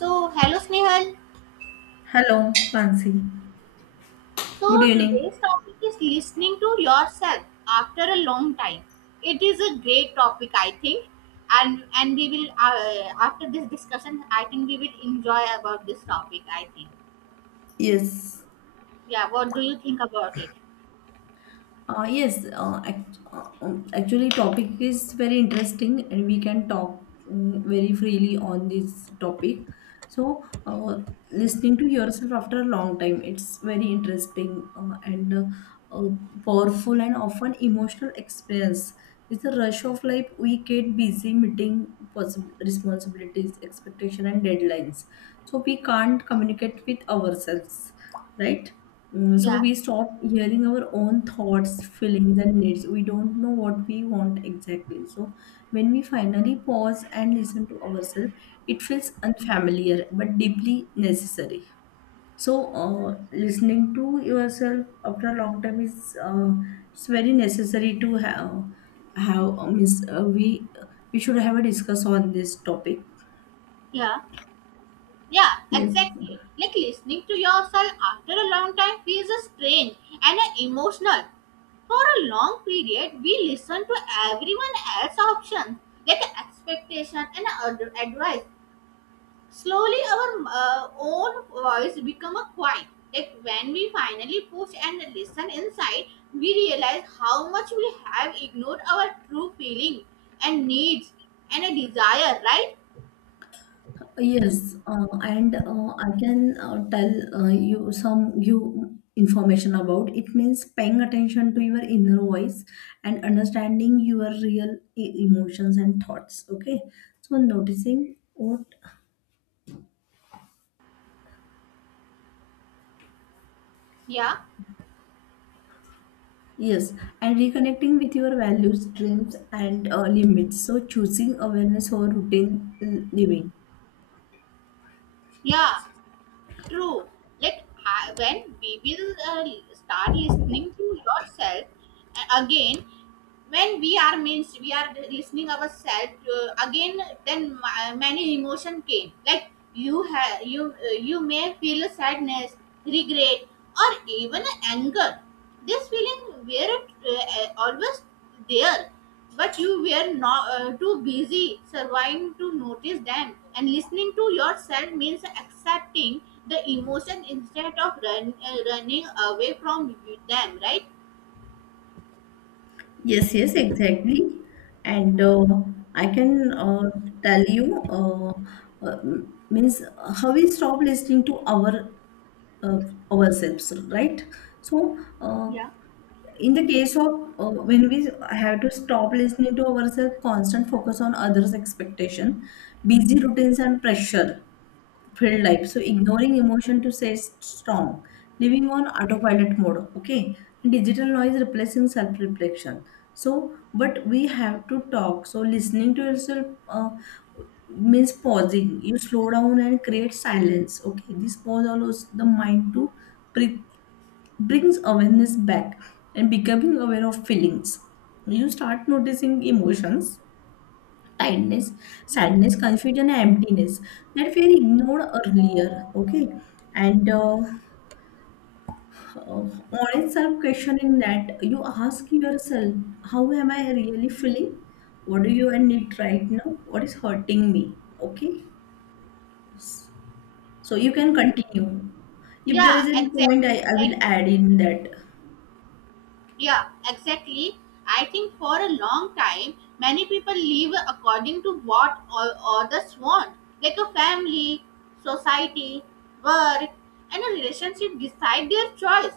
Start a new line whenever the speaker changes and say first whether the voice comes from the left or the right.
right: So, hello Snehal.
left: Hello, Mansi. Good
right: So,
left: evening.
right: today's topic is listening to yourself after a long time. It is a great topic, I think, and we will after this discussion, I think we will enjoy about this topic. I think.
left: Yes.
right: Yeah. What do you think about it?
left: Actually, topic is very interesting, and we can talk very freely on this topic. So, listening to yourself after a long time, it's very interesting and uh, powerful, and often emotional experience. With the rush of life, we get busy meeting possible responsibilities, expectation, and deadlines. So we can't communicate with ourselves, right? So
right: Yeah.
left: we stop hearing our own thoughts, feelings, and needs. We don't know what we want exactly. So when we finally pause and listen to ourselves, it feels unfamiliar but deeply necessary. So listening to yourself after a long time is it's very necessary to have means we should have a discuss on this topic.
right: Yeah. Yeah,
left: Yes.
right: exactly. Like listening to yourself after a long time feels strange and emotional. For a long period, we listen to everyone else's options, like expectation and advice. Slowly, our own voice become a quiet. Like when we finally push and listen inside, we realize how much we have ignored our true feeling and needs and a desire. Right?
left: Yes, and I can tell you some you information about it means paying attention to your inner voice and understanding your real emotions and thoughts. Okay, so noticing what
right: Yeah,
left: yes, and reconnecting with your values, dreams, and limits. So choosing awareness over routine living.
right: yeah. True. Like when we will start listening to yourself again, when we are means we are listening ourselves again then many emotion came like you have you you may feel sadness, regret, or even anger. This feeling were always there, but you were not too busy surviving to notice them, and listening to yourself means accepting the emotion instead of running away from them, right?
left: Yes, yes, exactly. And I can tell you, uh, means how we stop listening to our uh, ourselves, right? So,
right: Yeah.
left: in the case of when we have to stop listening to ourselves, constant focus on others' expectation, busy routines and pressure filled life. So ignoring emotion to say strong, living on autopilot mode. Okay, and digital noise replacing self reflection. So, but we have to talk. So listening to yourself means pausing. You slow down and create silence. Okay, this pause allows the mind to breathe, brings awareness back, and becoming aware of feelings. You start noticing emotions: kindness, sadness, confusion, and emptiness that were ignored earlier. Okay, and honest self questioning, that you ask yourself, how am I really feeling? What do you need right now? What is hurting me? Okay, so you can continue. If there is
right: yeah
left: a
right: exactly
left: point, I will
right: like
left: add in that.
right: Yeah, exactly. I think for a long time, many people live according to what others want, like a family, society, work, and a relationship decide their choice.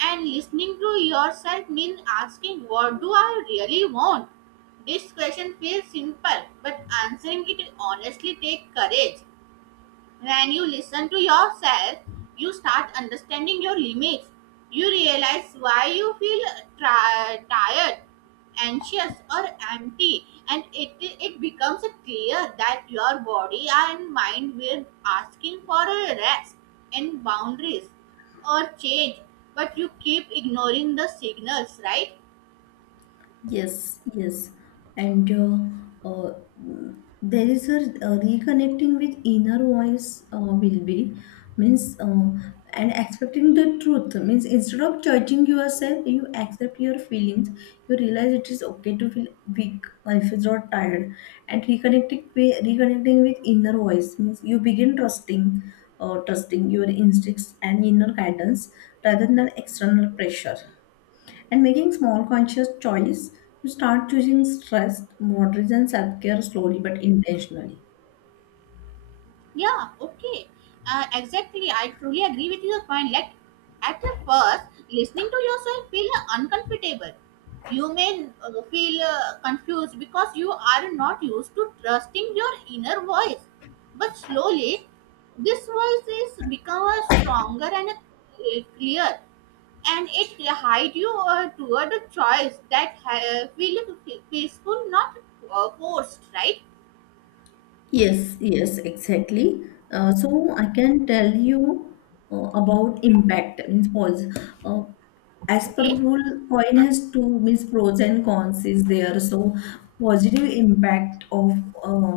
right: And listening to yourself means asking, what do I really want? This question feels simple, but answering it honestly takes courage. When you listen to yourself, you start understanding your limits. You realize why you feel tired, anxious, or empty, and it becomes clear that your body and mind were asking for a rest and boundaries or change, but you keep ignoring the signals, right?
left: Yes, yes, and there is a reconnecting with inner voice will be means and accepting the truth means instead of judging yourself, you accept your feelings. You realize it is okay to feel weak or if you're tired, and reconnecting with inner voice means you begin trusting your instincts and inner guidance rather than external pressure, and making small conscious choice to start choosing stress, moderation, self care slowly but intentionally.
right: Yeah, okay. Exactly. I truly agree with your point. Like, at first, listening to yourself feel uncomfortable. You may feel confused because you are not used to trusting your inner voice. But slowly, this voice is become a stronger and a clear, and it guide you toward a choice that feel peaceful, not forced. Right?
left: Yes, yes, exactly. So I can tell you about impact means pros. Uh, as per
right: Okay.
left: rule, coin has two means pros and cons is there. So positive impact of uh,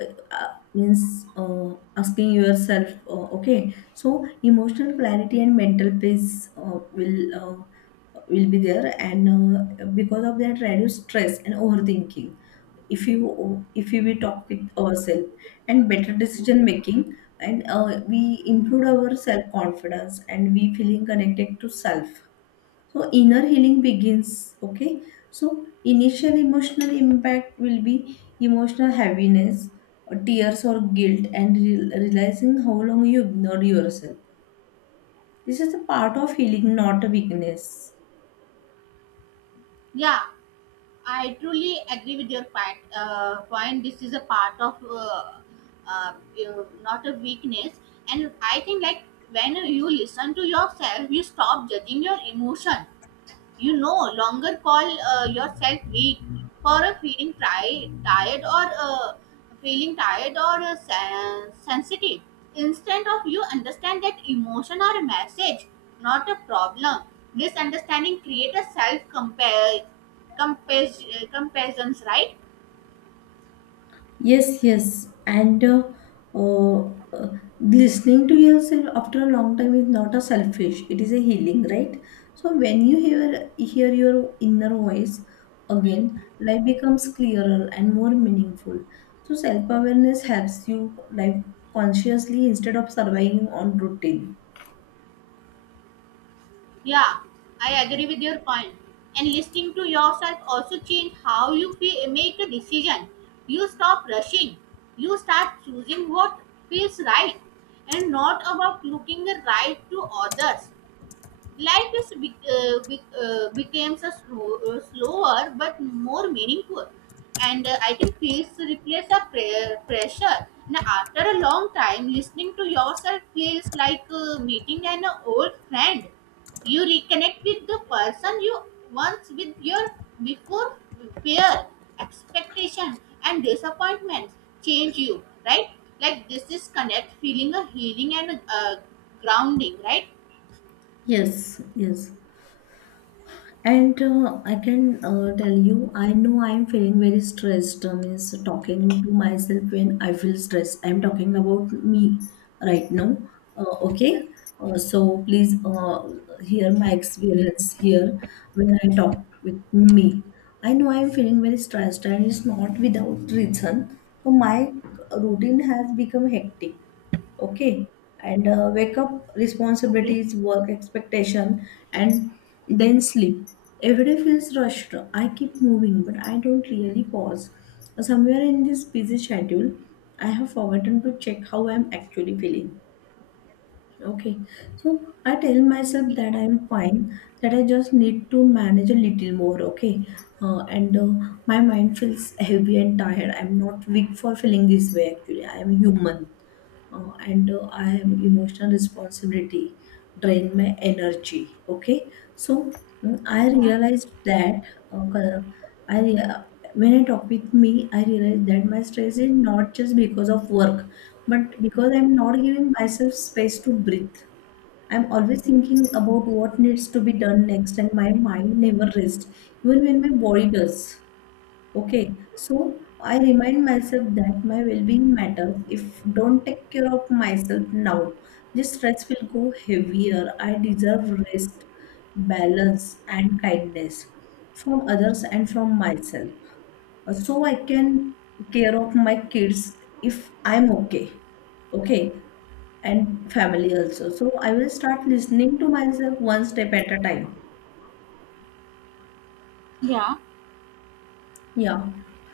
left: uh, means asking yourself, okay, so emotional clarity and mental peace will be there, and because of that, reduce stress and overthinking if you if we talk with ourselves, and better decision making, and we improve our self confidence and we feeling connected to self, so inner healing begins. Okay, so initial emotional impact will be emotional heaviness or tears or guilt and realizing how long you ignored yourself. This is a part of healing, not a weakness.
right: Yeah. I truly agree with your point. This is a part of you- not a weakness, and I think like when you listen to yourself, you stop judging your emotion. You no longer call yourself weak for a feeling tri- tired or feeling tired or sensitive. Instead of you understand that emotion or a message, not a problem. This understanding create a self compare comparisons, right?
left: Yes, yes, and uh, uh, listening to yourself after a long time is not a selfish. It is a healing, right? So when you hear your inner voice again, life becomes clearer and more meaningful. So self awareness helps you live consciously instead of surviving on routine.
right: Yeah, I agree with your point. And listening to yourself also change how you feel, make a decision. You stop rushing. You start choosing what feels right and not about looking right to others. Life is becomes a slower but more meaningful, and I think peace replaces the pressure. Now, after a long time, listening to yourself feels like meeting an old friend. You reconnect with the person you once with your before fear, expectation, and disappointments change you, right? Like this is connect, feeling a healing and grounding, right?
left: Yes, yes. And I can tell you, I know I'm feeling very stressed. Means talking to myself when I feel stressed. I'm talking about me right now. Okay. So please hear my experience here when I talk with me. I know I'm feeling very stressed, and it's not without reason. So my routine has become hectic. Okay, and wake up,
right: Okay.
left: responsibilities, work, expectation, and then sleep. Every day feels rushed. I keep moving, but I don't really pause. Somewhere in this busy schedule, I have forgotten to check how I'm actually feeling. Okay, so I tell myself that I'm fine, that I just need to manage a little more. Okay, and my mind feels heavy and tired. I'm not weak for feeling this way. Actually, I am human, and I am emotional. Responsibility drain my energy. Okay, so I
right: Yeah,
left: realized that uh, co- i rea- when I talk with me, I realized that my stress is not just because of work, but because I'm not giving myself space to breathe. I'm always thinking about what needs to be done next and my mind never rests, even when my body does. Okay, so I remind myself that my well-being matters. If don't take care of myself now, this stress will go heavier. I deserve rest, balance, and kindness from others and from myself. So I can care of my kids if I'm okay. Okay, and family also. So I will start listening to myself one step at a time.
right: yeah,
left: Yeah,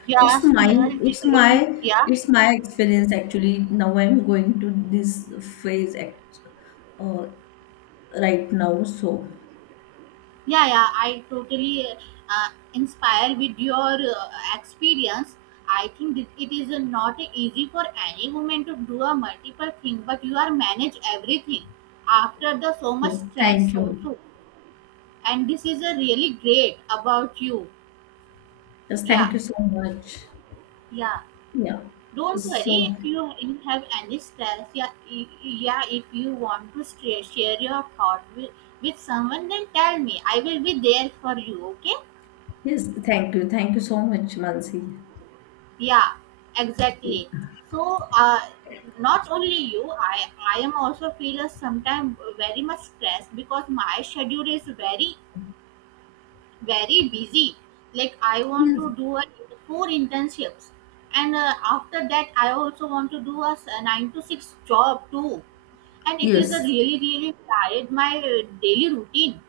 right: yeah,
left: it's my
right: Snehal.
left: it's my
right: Yeah,
left: it's my experience actually. Now I'm going to this phase act, uh, right now. So
right: yeah, yeah. I totally uh, inspired with your experience. I think it is not easy for any woman to do a multiple thing, but you are manage everything after the so much
left: yes, thank
right: stress
left: you.
right: also. And this is a really great about you.
left: Yes,
right: Yeah,
left: thank you so much.
right: yeah.
left: Yeah.
right: Don't worry
left: So
right: if you have anesthesia. Yeah, yeah, if you want to share, share your thought with someone, then tell me. I will be there for you, okay?
left: yes, thank you so much, Mansi.
right: Yeah, exactly. So, not only you, I am also feel sometimes very much stressed because my schedule is very busy. Like, I want
left: Yes,
right: to four internships. And after that, I also want to do a 9 to 6 job too, and it is a
left: yes,
right: really really tired my daily routine.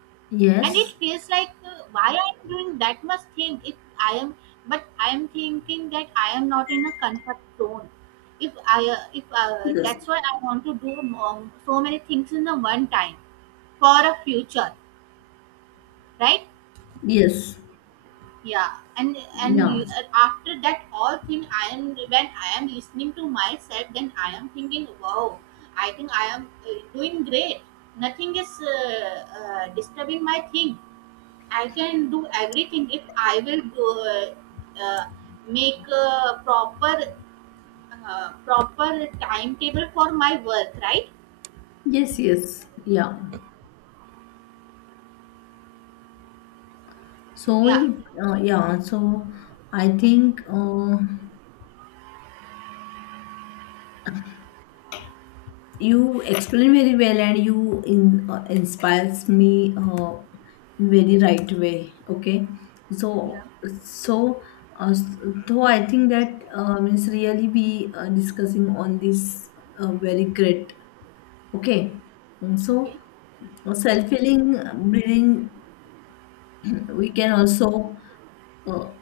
right: And it
left: yes,
right: feels like why I am doing that much thing if i am I am thinking that I am not in a comfort zone. If I if
left: yes,
right: That's why I want to do so many things in a one time for a future, right?
left: yes.
right: Yeah. and and
left: Yeah.
right: uh, after that all thing I am when I am listening to myself, then I am thinking, wow, I think I am doing great. Nothing is disturbing my thing. I can do everything if I will uh, make a proper timetable for my work, right?
left: Yes, yes, yeah. So
right: Yeah,
left: it, yeah. So I think. You explain very well and you inspires me in very right way. Okay,
right: yeah,
left: so so uh, so I think that means really be discussing on this very great. Okay. So
right: okay.
left: self healing, breathing, we can also uh,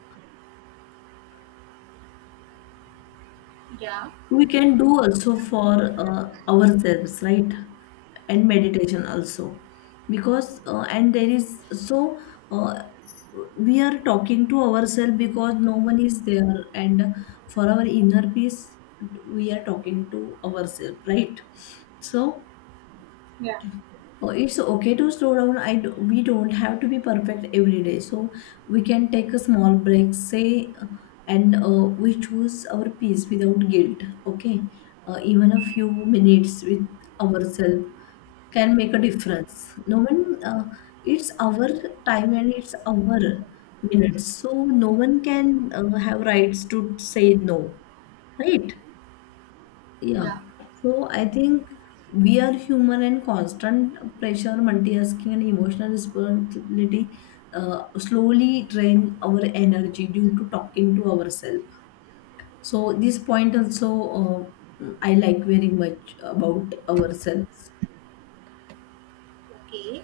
right: Yeah.
left: we can do also for ourselves, right? And meditation also, because and there is so uh, we are talking to ourselves because no one is there, and for our inner peace we are talking to ourselves, right? So
right: Yeah.
left: oh, it's okay to slow down. I do, we don't have to be perfect every day. So we can take a small break, say, and we choose our peace without guilt. Okay, even a few minutes with ourselves can make a difference. No one, it's our time and it's our minutes. So no one can have rights to say no, right? Yeah.
right: Yeah,
left: So I think we are human, and constant pressure, multitasking, and emotional responsibility slowly drain our energy due to talking to ourselves. So this point also I like very much about ourselves.
right: okay.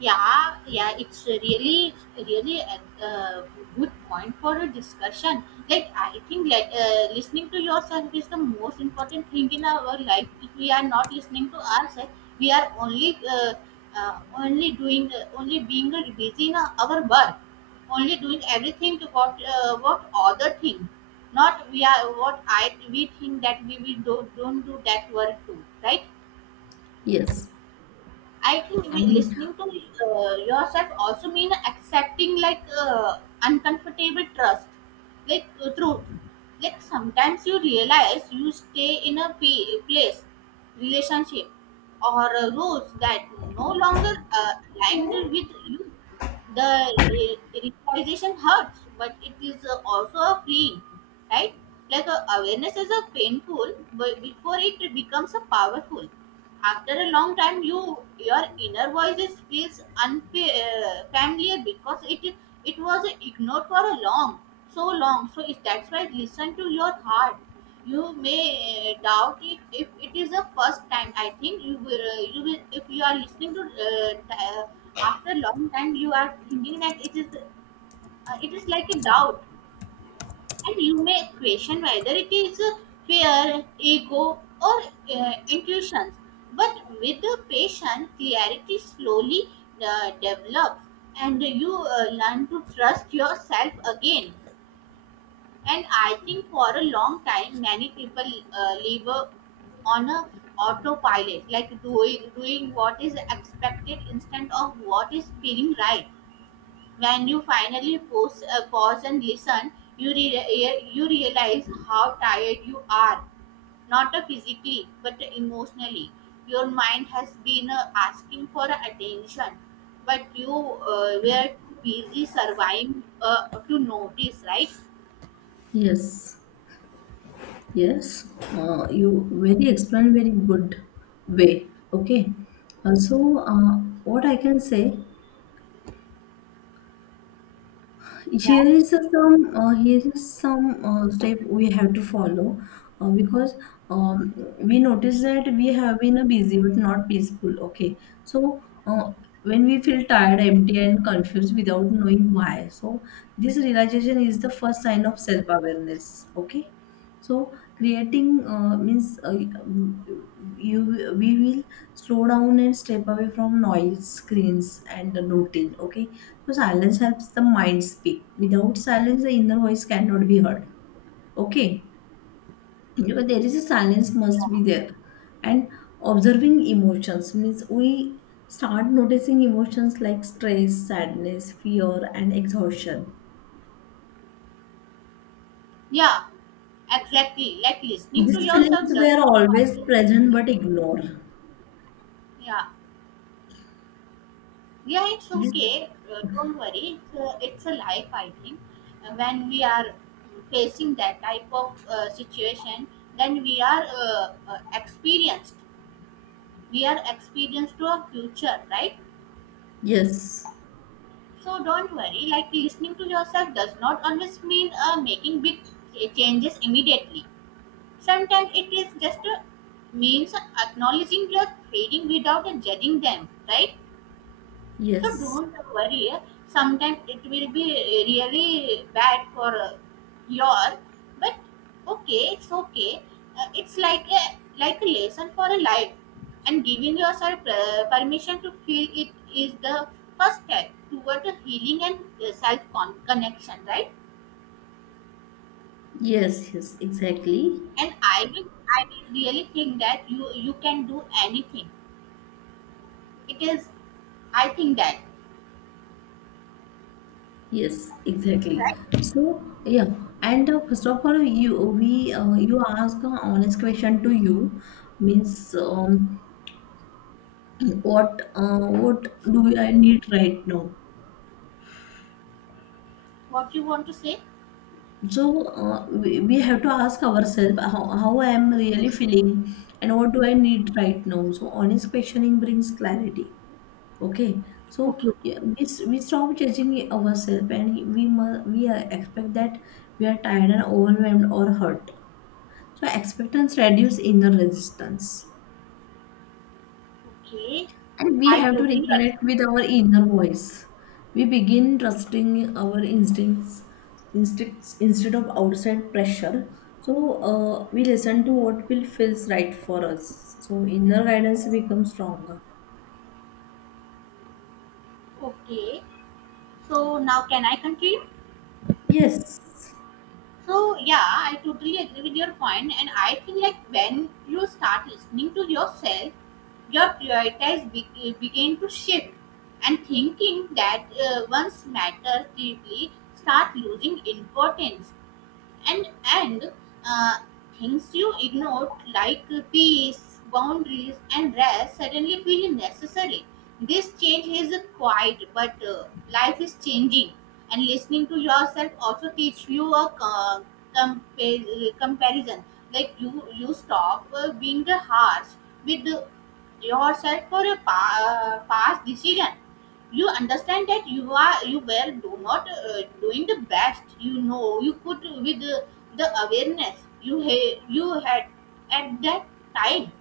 right: Yeah, yeah, it's a really, really a good point for a discussion. Like, I think like listening to yourself is the most important thing in our life. If we are not listening to ourselves, we are only, only doing, only being busy in our work, only doing everything about what other thing. Not we are what I we think that we will do, don't do that work too, right?
left: Yes.
right: I think we
left: And
right: listening to yourself also mean accepting like uncomfortable trust, like truth. Like sometimes you realize you stay in a place, relationship, or rules that no longer aligned with you. The realization hurts, but it is also a freeing, right? Like awareness is a painful, but before it becomes a powerful. After a long time, your inner voice feels unfamiliar because it was ignored for a long, so long. So is that's why listen to your heart. You may doubt it if it is the first time. I think you will if you are listening to after long time you are thinking that it is like a doubt, and you may question whether it is fear, ego, or intuitions. But with the patient, clarity slowly develops, and you learn to trust yourself again. And I think for a long time, many people live on a autopilot, like doing what is expected instead of what is feeling right. When you finally pause and listen, you realize how tired you are, not physically but emotionally. Your mind has been asking for attention, but you were too busy surviving to notice, right?
left: yes, yes, you very explained very good way. Okay. So what I can say
right: Yeah,
left: here is a some here is some step we have to follow because um, we notice that we have been a busy but not peaceful. Okay, so when we feel tired, empty, and confused without knowing why, so this realization is the first sign of self awareness. Okay, so creating means you we will slow down and step away from noise, screens, and the routine. Okay, so silence helps the mind speak. Without silence, the inner voice cannot be heard. Okay, because there is a silence must be there. And observing emotions means we start noticing emotions like stress, sadness, fear, and exhaustion.
right: yeah, exactly. Like listening to
left: These feelings
right: yourself does
left: were
right: not
left: always
right: always mean
left: present but ignored.
right: yeah. Yeah, it's
left: Yes,
right: okay. Don't worry. It's a life, I think. When we are facing that type of situation, then we are experienced. We are experienced to our future, right?
left: yes.
right: So don't worry. Like listening to yourself does not always mean making big changes immediately. Sometimes it is just means acknowledging your feeling without judging them, right? So
left: Yes,
right: don't worry. Sometimes it will be really bad for your, but okay, it's okay. It's like a lesson for a life, and giving yourself permission to feel it is the first step toward the healing and connection, right?
left: yes, yes, exactly.
right: And I will really think that you can do anything. It is I think that
left: Yes, exactly.
right: right.
left: So, yeah, and first of all, you we you ask a honest question to you means what do I need right now?
right: What you want to say?
left: So we have to ask ourselves how I am really feeling and what do I need right now. So honest questioning brings clarity. Okay, so
right: Okay, okay.
left: yeah, we, we stop judging ourselves, and we must we expect that we are tired and overwhelmed or hurt. So expectance reduce inner resistance,
right: Okay,
left: and we
right: I
left: have to
right: totally
left: reconnect
right: agree
left: with
right: with
left: our inner voice. We begin trusting our instincts instead of outside pressure. So we listen to what will feels right for us. So inner guidance becomes stronger.
right: you. Okay, so now can I continue?
left: Yes,
right: So yeah, I totally agree with your point, and I think like when you start listening to yourself, your priorities begin to shift, and thinking that once matters deeply start losing importance. and and uh, things you ignored like peace, boundaries, and rest suddenly feel necessary. This change is quiet but life is changing. And listening to yourself also teach you a comparison. Like you stop being harsh with yourself for a past decision. You understand that you were do not doing the best you know you could with the awareness you you had at that time.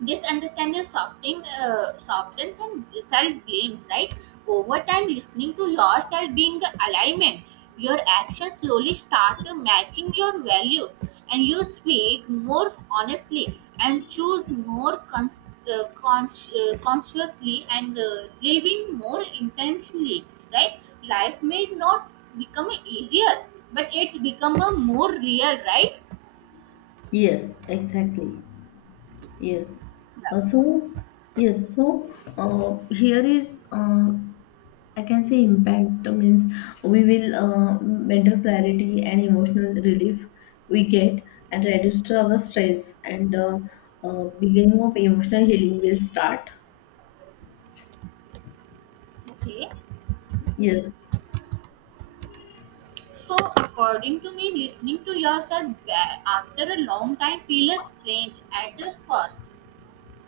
right: This understanding softens and self blames, right? Over time, listening to yourself being the alignment, your actions slowly start matching your values, and you speak more honestly and choose more consciously, and living more intentionally, right? Life may not become easier, but it's become a more real, right?
left: yes, exactly. Yes.
right: Yeah.
left: So, yes. So, here is, I can say impact means we will mental clarity and emotional relief we get, and reduce to our stress, and beginning of emotional healing will start.
right: Okay.
left: Yes.
right: So, according to me, listening to yourself back after a long time feels strange at first.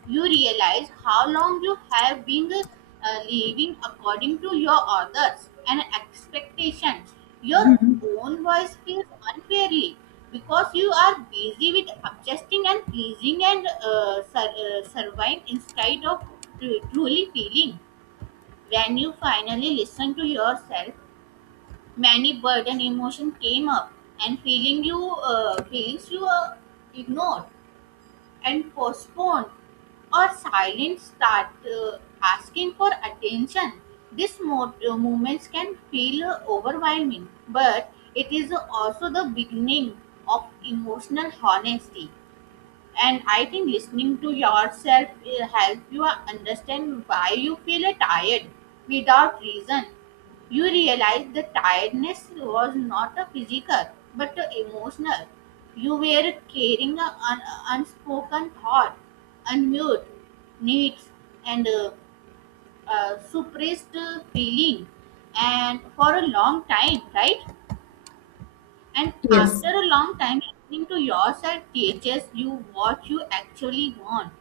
right: You realize how long you have been living according to your others and expectations. Your own voice feels unfairly because you are busy with adjusting and pleasing and surviving instead of tru- truly feeling. When you finally listen to yourself, many burden emotion came up and feelings you ignored and postponed or silent start asking for attention. These moments can feel overwhelming, but it is also the beginning of emotional honesty. And I think listening to yourself will help you understand why you feel tired without reason. You realize the tiredness was not a physical but a emotional. You were carrying an unspoken thought, unmute needs, and suppressed feeling, and for a long time, right? And
left: Yes.
right: after a long time, listening to yourself teaches you what you actually want,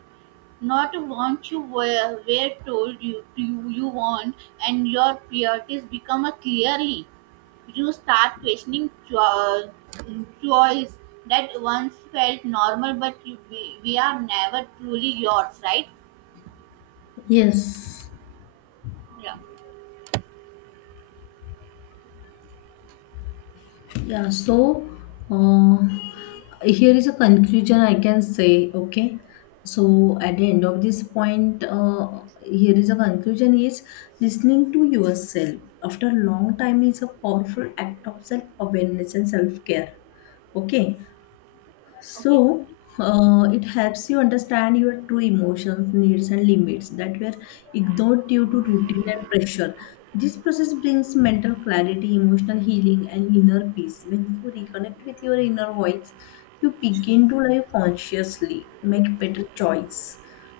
right: not what you were told you want, and your priorities become a clearly. You start questioning choice that once felt normal, but you, we are never truly yours, right?
left: Yes.
right: Yeah.
left: Yeah, so uh, here is a conclusion I can say, okay. So at the end of this point, here is a conclusion is listening to yourself after a long time is a powerful act of self awareness and self care. Okay,
right: Okay.
left: so, it helps you understand your true emotions, needs, and limits that were ignored due to routine and pressure. This process brings mental clarity, emotional healing, and inner peace. When you reconnect with your inner voice, you begin to live consciously, make better choice,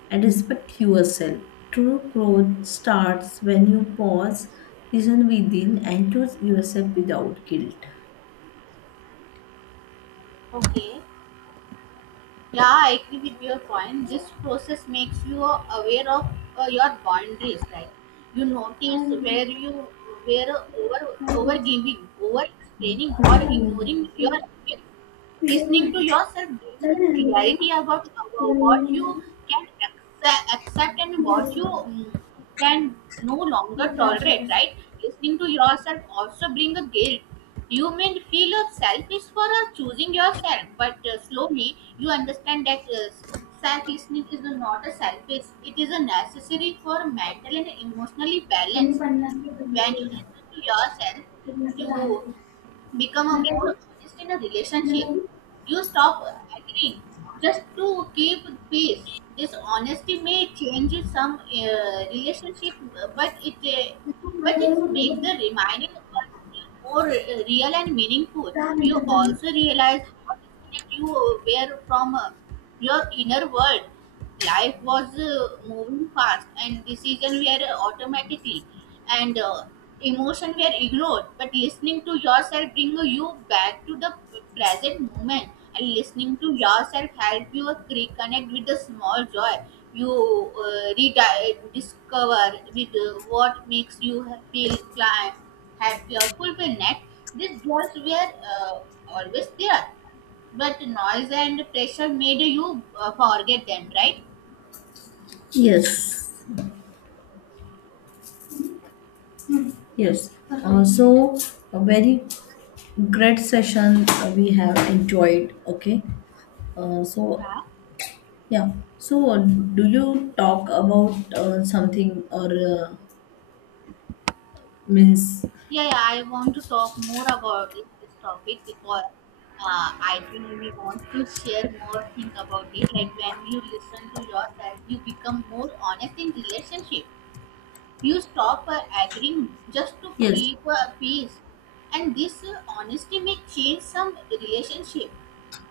left: and respect yourself. True growth starts when you pause, listen within, and choose yourself without guilt.
right: Okay, yeah, I agree with your point. This process makes you aware of your boundaries, right? You notice where you were over giving, over explaining, or ignoring your
left: నిజమే.
right: listening to yourself, gain a
left: చదివా నేను.
right: clarity about
left: ఇలా
right: what
left: ఏంటంటే,
right: you can accept and
left: ఇది
right: what you
left: చదువుకోను.
right: can no longer
left: నాకు రాజు
right: tolerate,
left: Raju.
right: right? Listening to yourself also bring a guilt. You may feel a selfish for choosing yourself, but slowly you understand that self listening is not a selfish, it is a necessary for mental and emotionally
left: ఎన్ని
right: balance.
left: పనులేస్తా
right: When you
left: దున్నదిలా.
right: listen to yourself,
left: దున్నేస్తా
right: you
left: దారదిలా.
right: become a
left: అలాగే
right: more honest in a relationship.
left: నాకు
right: You stop agreeing just to keep peace. This honesty may change some relationship, but it uh, but it
left: మనదేమో
right: makes the
left: ఉంటుంది.
right: remaining one more real and meaningful. You also realize how disconnected you were from your inner world. Life was moving fast and decisions were automatically and emotion were ignored, but listening to yourself bring you back to the present moment. And listening to yourself help you reconnect with the small joy. You rediscover with what makes you feel climb happy or fulfilled. These joys were uh, always there, but noise and pressure made you forget them, right?
left: Yes, yes. Uh, so, a very great session we have enjoyed. Okay. So,
right: Yeah,
left: yeah. So, do you talk about something or uh, means?
right: yeah, yeah, I want to talk more about this topic because I really want to share more things about it. Like when you listen to yourself, you become more honest in relationship. You stop agreeing just to
left: Yes,
right: keep peace, and this honesty may change some relationship,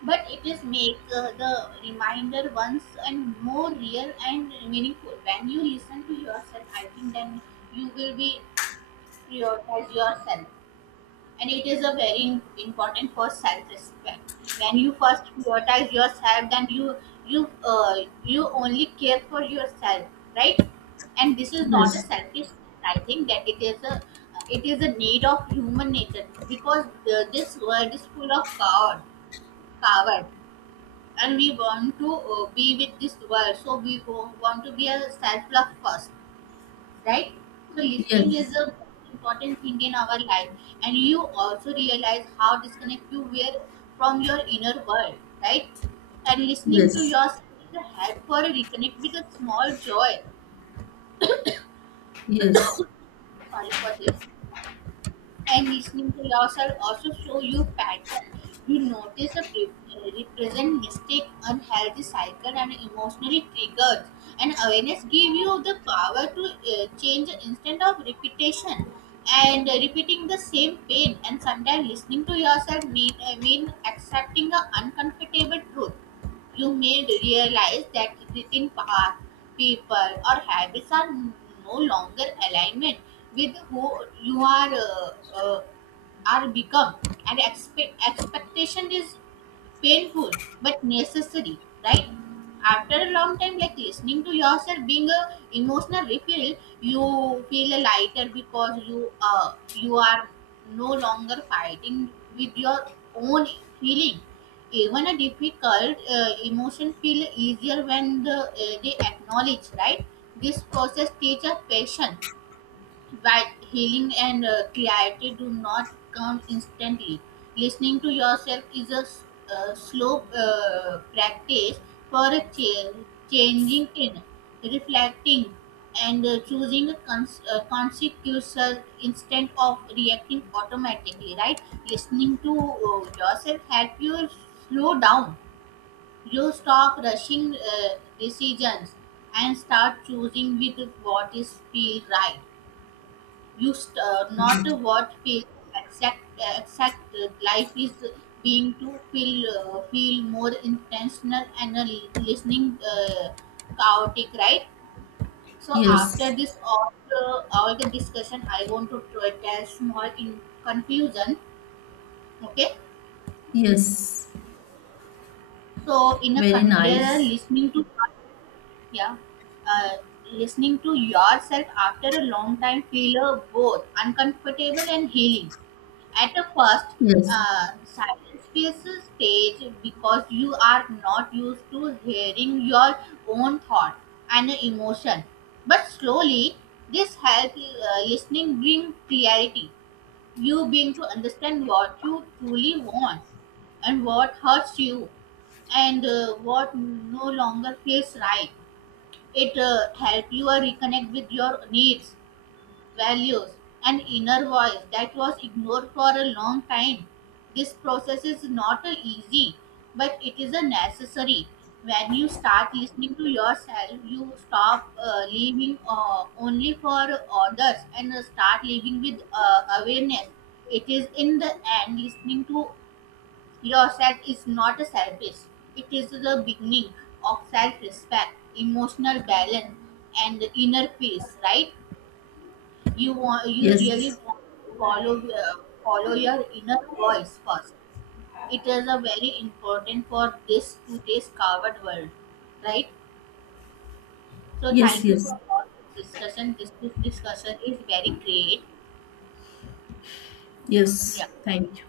right: but it is make the reminder once and more real and meaningful. When you listen to yourself, I think then you will be prioritize yourself, and it is a very important for self-respect. When you first prioritize yourself, then you uh, you only care for yourself, right? And this is not a
left: yes.
right: selfish thing. I think that it is a, it is a need of human nature, because this world is full of coward. And we want to be with this world, so want to be a self-love first, right? So listening is
left: Yes,
right: a important thing in our life. And you also realize how disconnect you were from your inner world, right? And listening to
left: yes,
right: yourself is a help for a reconnect with a small joy.
left: yes,
right: Sorry for this. And listening to yourself also show you pattern. You notice the represent mistake, unhealthy cycle, and emotionally triggers. And awareness give you the power to change instead of repetition and repeating the same pain. And sometimes listening to yourself mean accepting the uncomfortable truth. You may realize that eating paths, people, or habits are no longer alignment with who you are become, and expectation is painful but necessary, right? After a long time, like listening to yourself being a emotional refill, you feel lighter because you are no longer fighting with your own feeling. Even a difficult emotion feel easier when they acknowledge, right? This process teaches patience. While healing and clarity do not come instantly, listening to yourself is a slow practice for a changing in, reflecting, and choosing a consecutive instead of reacting automatically. Right, listening to yourself help you slow down. You stop rushing decisions and start choosing with what is feel right, not what feels exact exact. Life is being to feel feel more intentional and listening chaotic, right? So after
left: yes,
right: this all the discussion, I want to try tell small in confusion, okay?
left: yes.
right: So in a
left: Very
right: conclusion,
left: nice.
right: listening to, yeah, uh, listening to yourself after a long time feel both uncomfortable and healing. At the first,
left: Yes,
right: silence feels stage because you are not used to hearing your own thought and emotion. But slowly this help listening bring clarity. You begin to understand what you truly want and what hurts you and what no longer feels right. It help you reconnect with your needs, values, and inner voice that was ignored for a long time. This process is not a easy, but it is a necessary. When you start listening to yourself, you stop living only for others and start living with awareness. It is in the end, listening to yourself is not a service, it is the beginning of self respect, emotional balance, and inner peace, right? You really
left: yes,
right: want to follow your inner voice first. It is a very important for this today's covered world, right? So
left: yes,
right: thank you
left: yes,
right: for all the discussion. This discussion is very great. Yeah.
left: yes. Thank you.